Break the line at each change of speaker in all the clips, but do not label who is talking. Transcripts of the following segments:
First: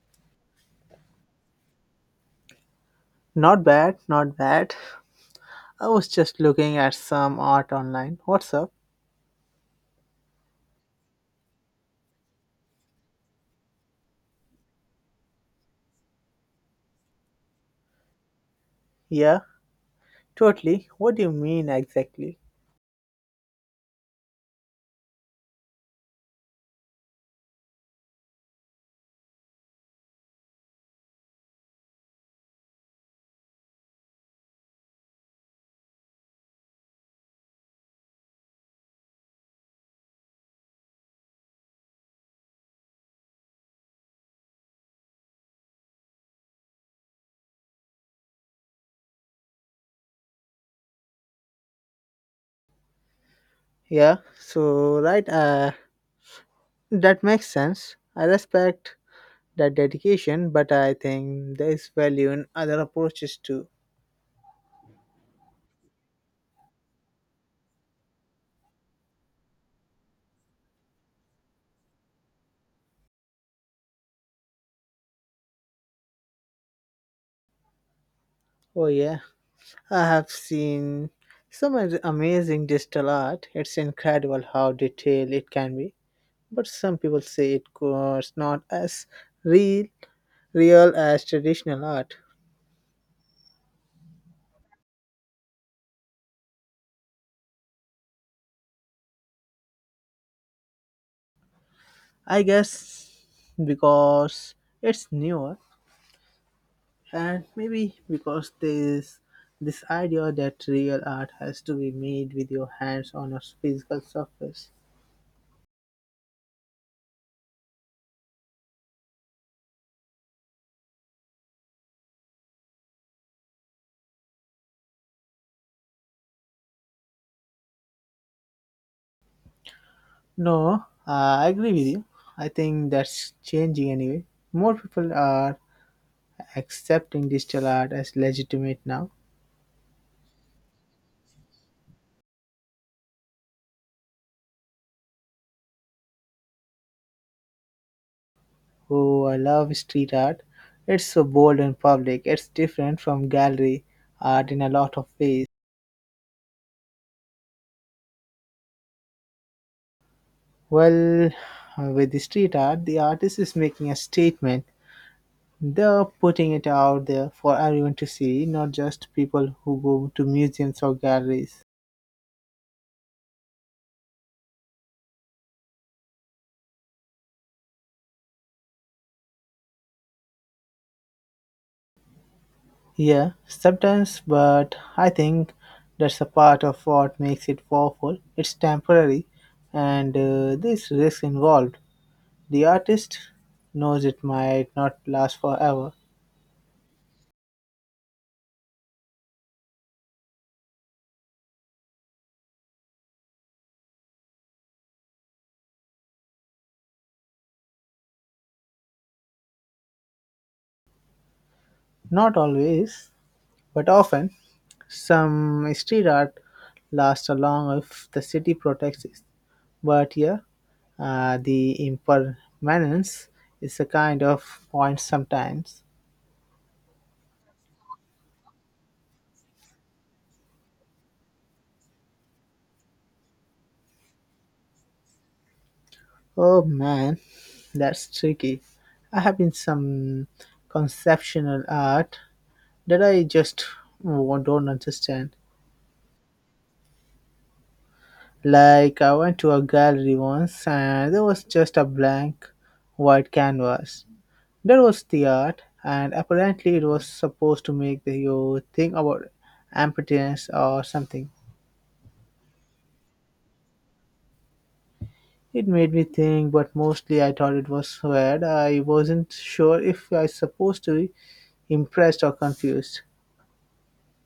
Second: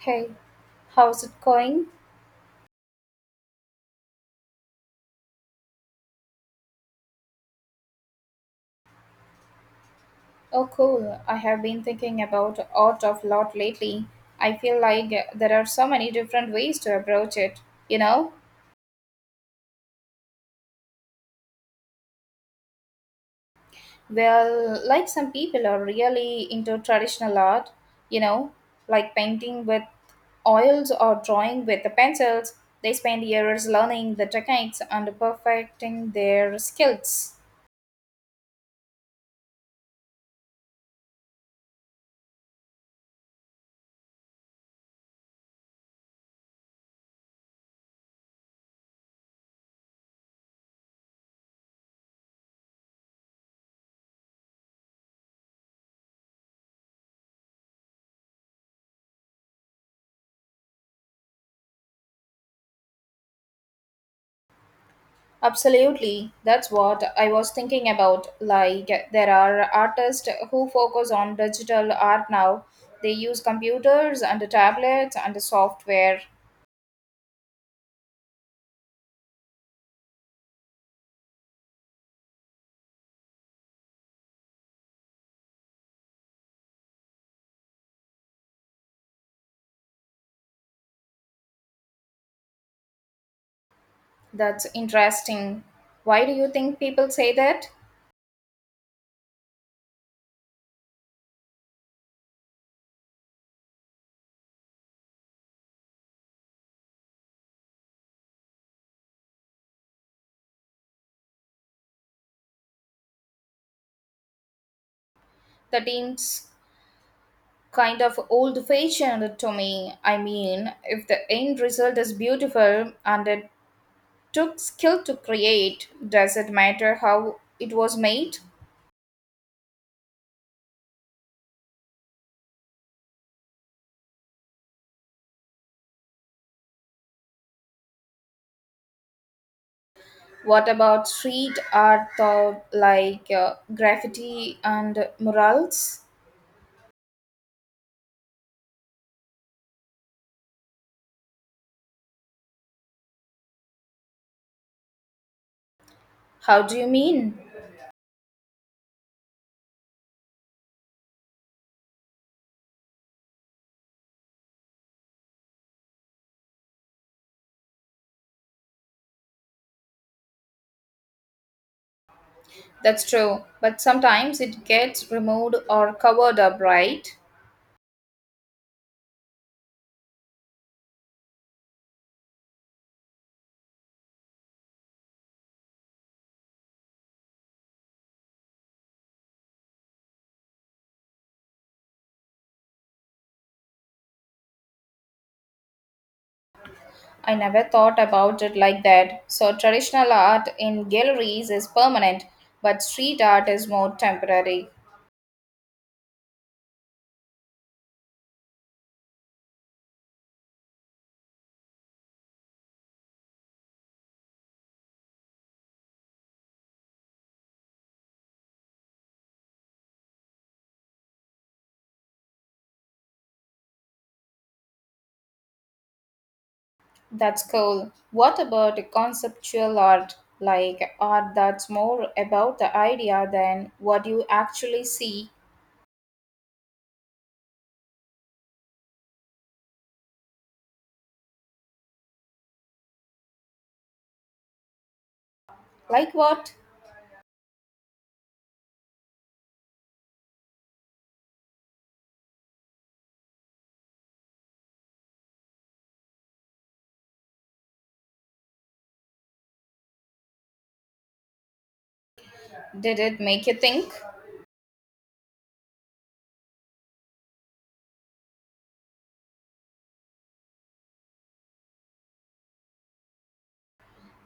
Hey, how's it going?
Not bad, not bad. I was just looking at some art online. What's up?
Oh, cool. I have been thinking about art of lot lately. I feel like there are so many different ways to approach it, you know?
Yeah, totally. What do you mean exactly?
Well, like some people are really into traditional art, you know, like painting with oils or drawing with the pencils. They spend years learning the techniques and perfecting their skills.
Yeah, so right, that makes sense. I respect that dedication, but I think there is value in other approaches too.
Absolutely. That's what I was thinking about. Like, there are artists who focus on digital art now. They use computers and tablets and software.
Oh, yeah, I have seen amazing digital art. It's incredible how detailed it can be, but some people say it was not as real, real as traditional art.
That's interesting. Why do you think people say that?
I guess because it's newer and maybe because there's this idea that real art has to be made with your hands on a physical surface.
That seems kind of old fashioned to me. I mean, if the end result is beautiful and it took skill to create, does it matter how it was made?
No, I agree with you. I think that's changing anyway. More people are accepting digital art as legitimate now.
What about street art, though, like graffiti and murals?
Oh, I love street art. It's so bold and public. It's different from gallery art in a lot of ways.
How do you mean?
Well, with the street art, the artist is making a statement. They're putting it out there for everyone to see, not just people who go to museums or galleries.
That's true, but sometimes it gets removed or covered up, right?
Yeah, sometimes, but I think that's a part of what makes it powerful. It's temporary, and there's risk involved. The artist knows it might not last forever.
I never thought about it like that. So, traditional art in galleries is permanent, but street art is more temporary.
Not always, but often. Some street art lasts along if the city protects it, but yeah, the impermanence is a kind of point sometimes.
That's cool. What about conceptual art? Like art that's more about the idea than what you actually see?
Oh man, that's tricky. I have been some conceptual art that I just don't understand.
Like what?
Like I went to a gallery once and there was just a blank white canvas. That was the art, and apparently it was supposed to make the, you think about impotence or something.
Did it make you think?
It made me think, but mostly I thought it was weird. I wasn't sure if I was supposed to be impressed or confused.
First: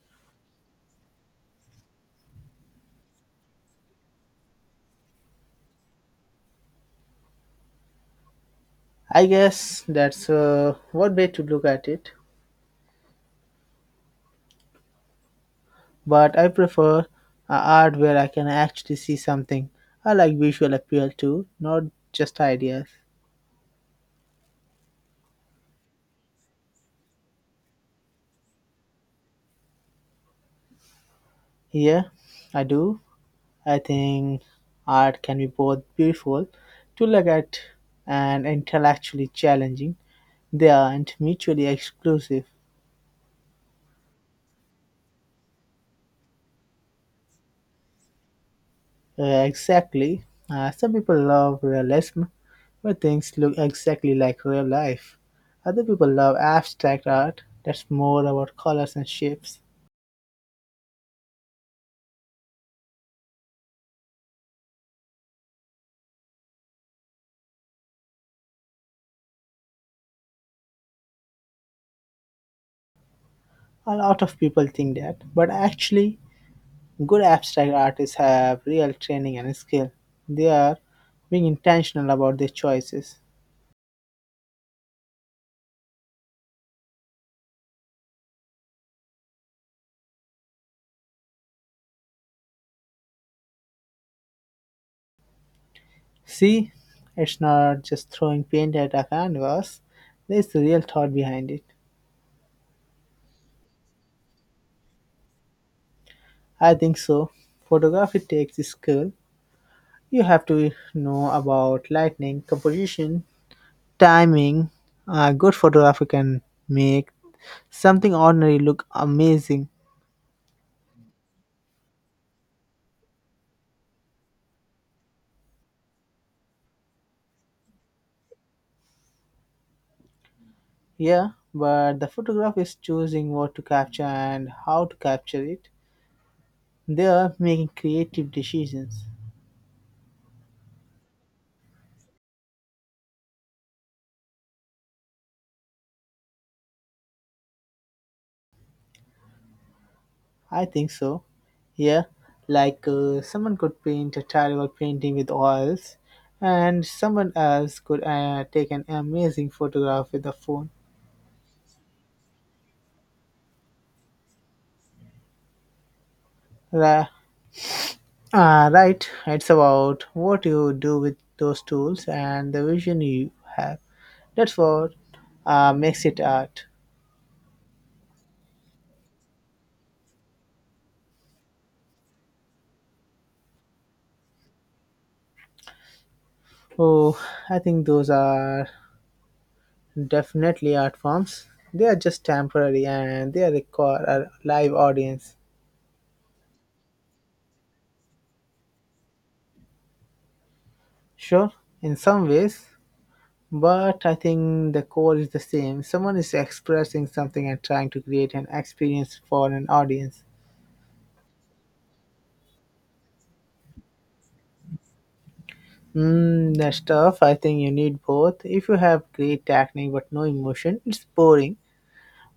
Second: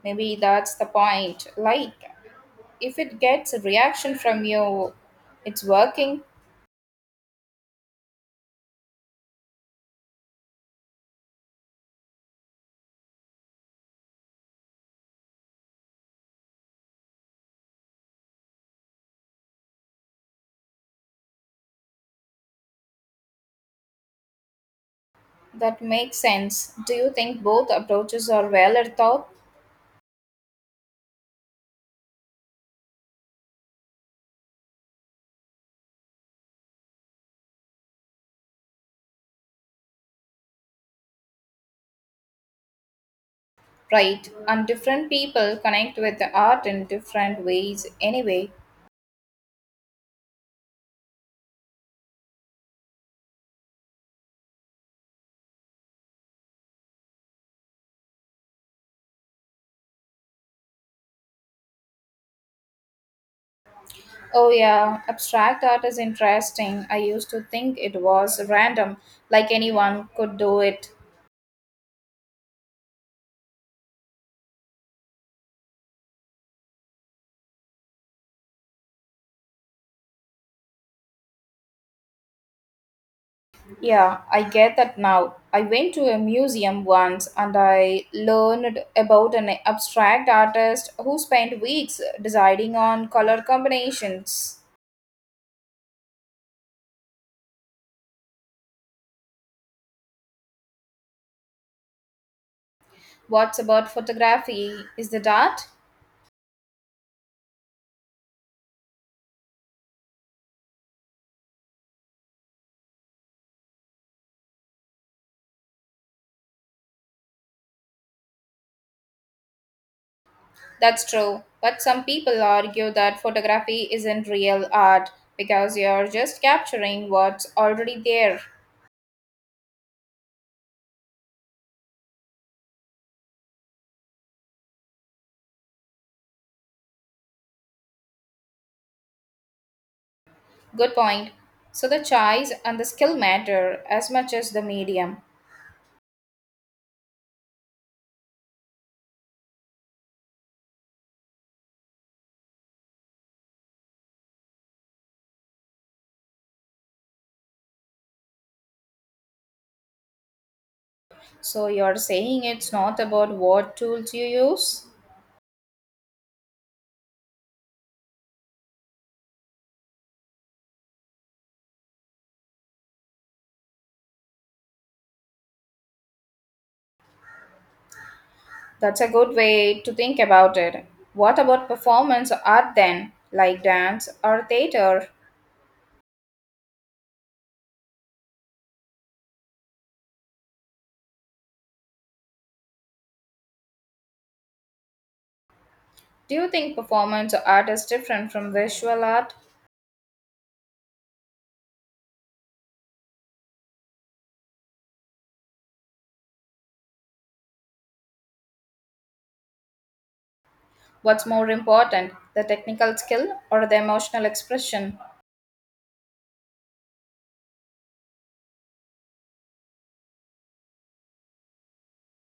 Maybe that's the point. Like, if it gets a reaction from you, it's working.
I guess that's one way to look at it, but I prefer art where I can actually see something. I like visual appeal too, not just ideas.
That makes sense. Do you think both approaches are well thought?
Yeah, I do. I think art can be both beautiful to look at and intellectually challenging. They aren't mutually exclusive.
Right, and different people connect with the art in different ways anyway.
Exactly. Some people love realism, where things look exactly like real life. Other people love abstract art that's more about colors and shapes.
Oh, yeah, abstract art is interesting. I used to think it was random, like anyone could do it.
A lot of people think that, but actually, good abstract artists have real training and skill. They are being intentional about their choices.
Yeah, I get that now. I went to a museum once and I learned about an abstract artist who spent weeks deciding on color combinations.
See, it's not just throwing paint at a canvas, there's a real thought behind it.
What's about photography? Is that art?
I think so. Photography takes skill. You have to know about lighting, composition, timing. A good photographer can make something ordinary look amazing.
That's true, but some people argue that photography isn't real art because you're just capturing what's already there.
Yeah, but the photographer is choosing what to capture and how to capture it. They are making creative decisions.
Good point. So the choice and the skill matter as much as the medium.
I think so. Yeah, like someone could paint a terrible painting with oils, and someone else could take an amazing photograph with a phone.
So you're saying it's not about what tools you use?
Ra- right, it's about what you do with those tools and the vision you have. That's what makes it art.
That's a good way to think about it. What about performance art then, like dance or theater?
Oh, I think those are definitely art forms. They are just temporary and they require a live audience.
Do you think performance art is different from visual art?
Sure, in some ways, but I think the core is the same. Someone is expressing something and trying to create an experience for an audience.
What's more important, the technical skill or the emotional expression?
I think you need both. If you have great technique but no emotion, it's boring.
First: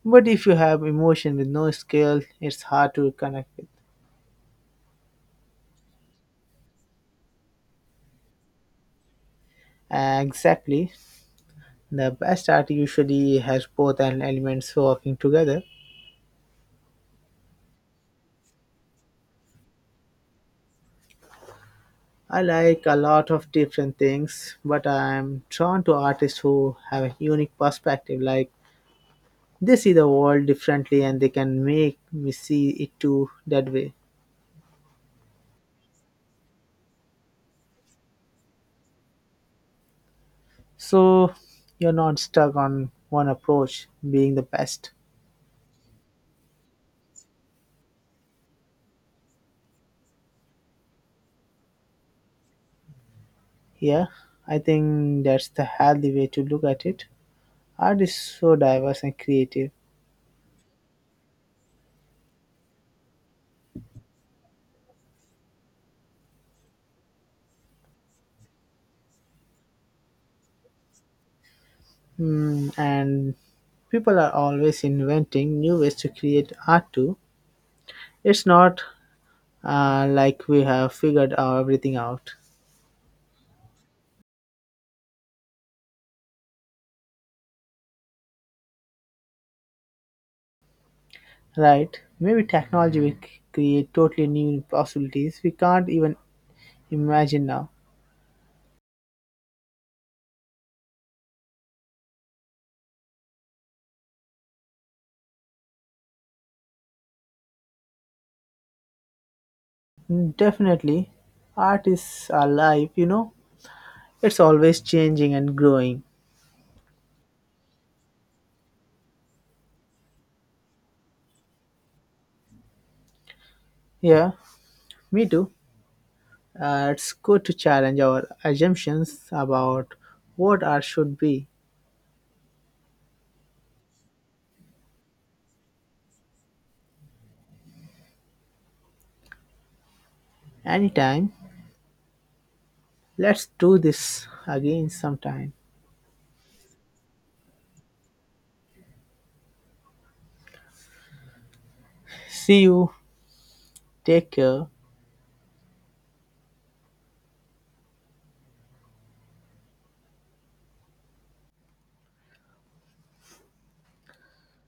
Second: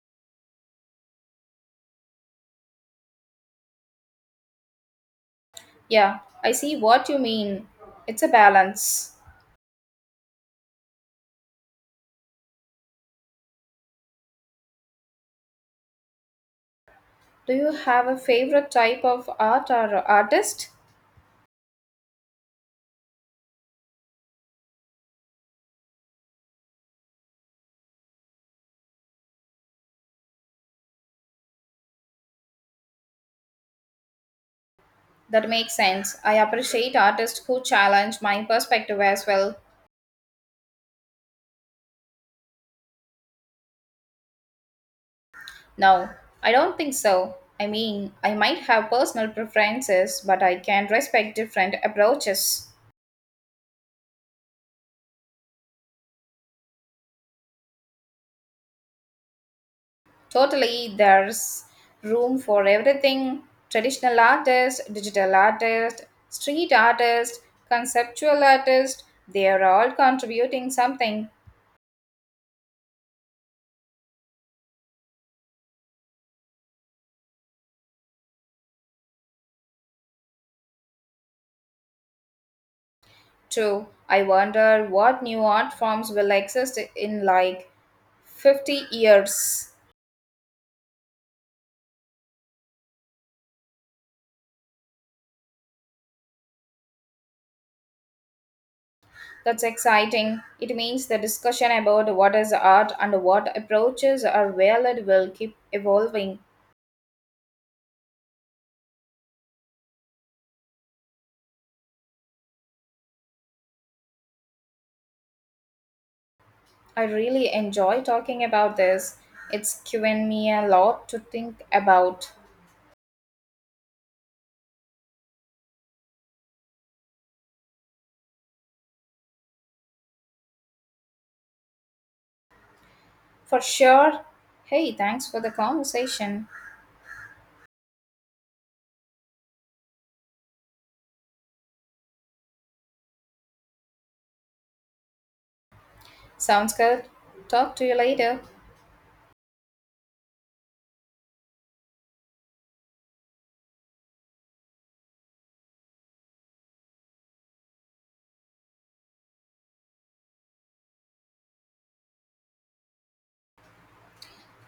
But if you have emotion with no skill, it's hard to connect with.
Yeah, I see what you mean. It's a balance.
Exactly. The best art usually has both an elements working together.
Do you have a favorite type of art or artist?
I like a lot of different things, but I'm drawn to artists who have a unique perspective, like they see the world differently and they can make me see it too that way.
That makes sense. I appreciate artists who challenge my perspective as well.
So you're not stuck on one approach being the best?
No, I don't think so. I mean, I might have personal preferences, but I can respect different approaches.
Yeah, I think that's the healthy way to look at it. Art is so diverse and creative.
Totally, there's room for everything traditional artists, digital artists, street artists, conceptual artists. They are all contributing something
Hmm, and people are always inventing new ways to create art too. It's not like we have figured out everything out.
too. I wonder what new art forms will exist in like 50 years.
Right, maybe technology will create totally new possibilities we can't even imagine now.
That's exciting. It means the discussion about what is art and what approaches are valid will keep evolving.
Definitely, art is alive, you know, it's always changing and growing.
I really enjoy talking about this. It's given me a lot to think about.
Yeah, me too. It's good to challenge our assumptions about what art should be.
For sure. Hey, thanks for the conversation.
Anytime, let's do this again sometime.
Sounds good. Talk to you later.
See you, take care.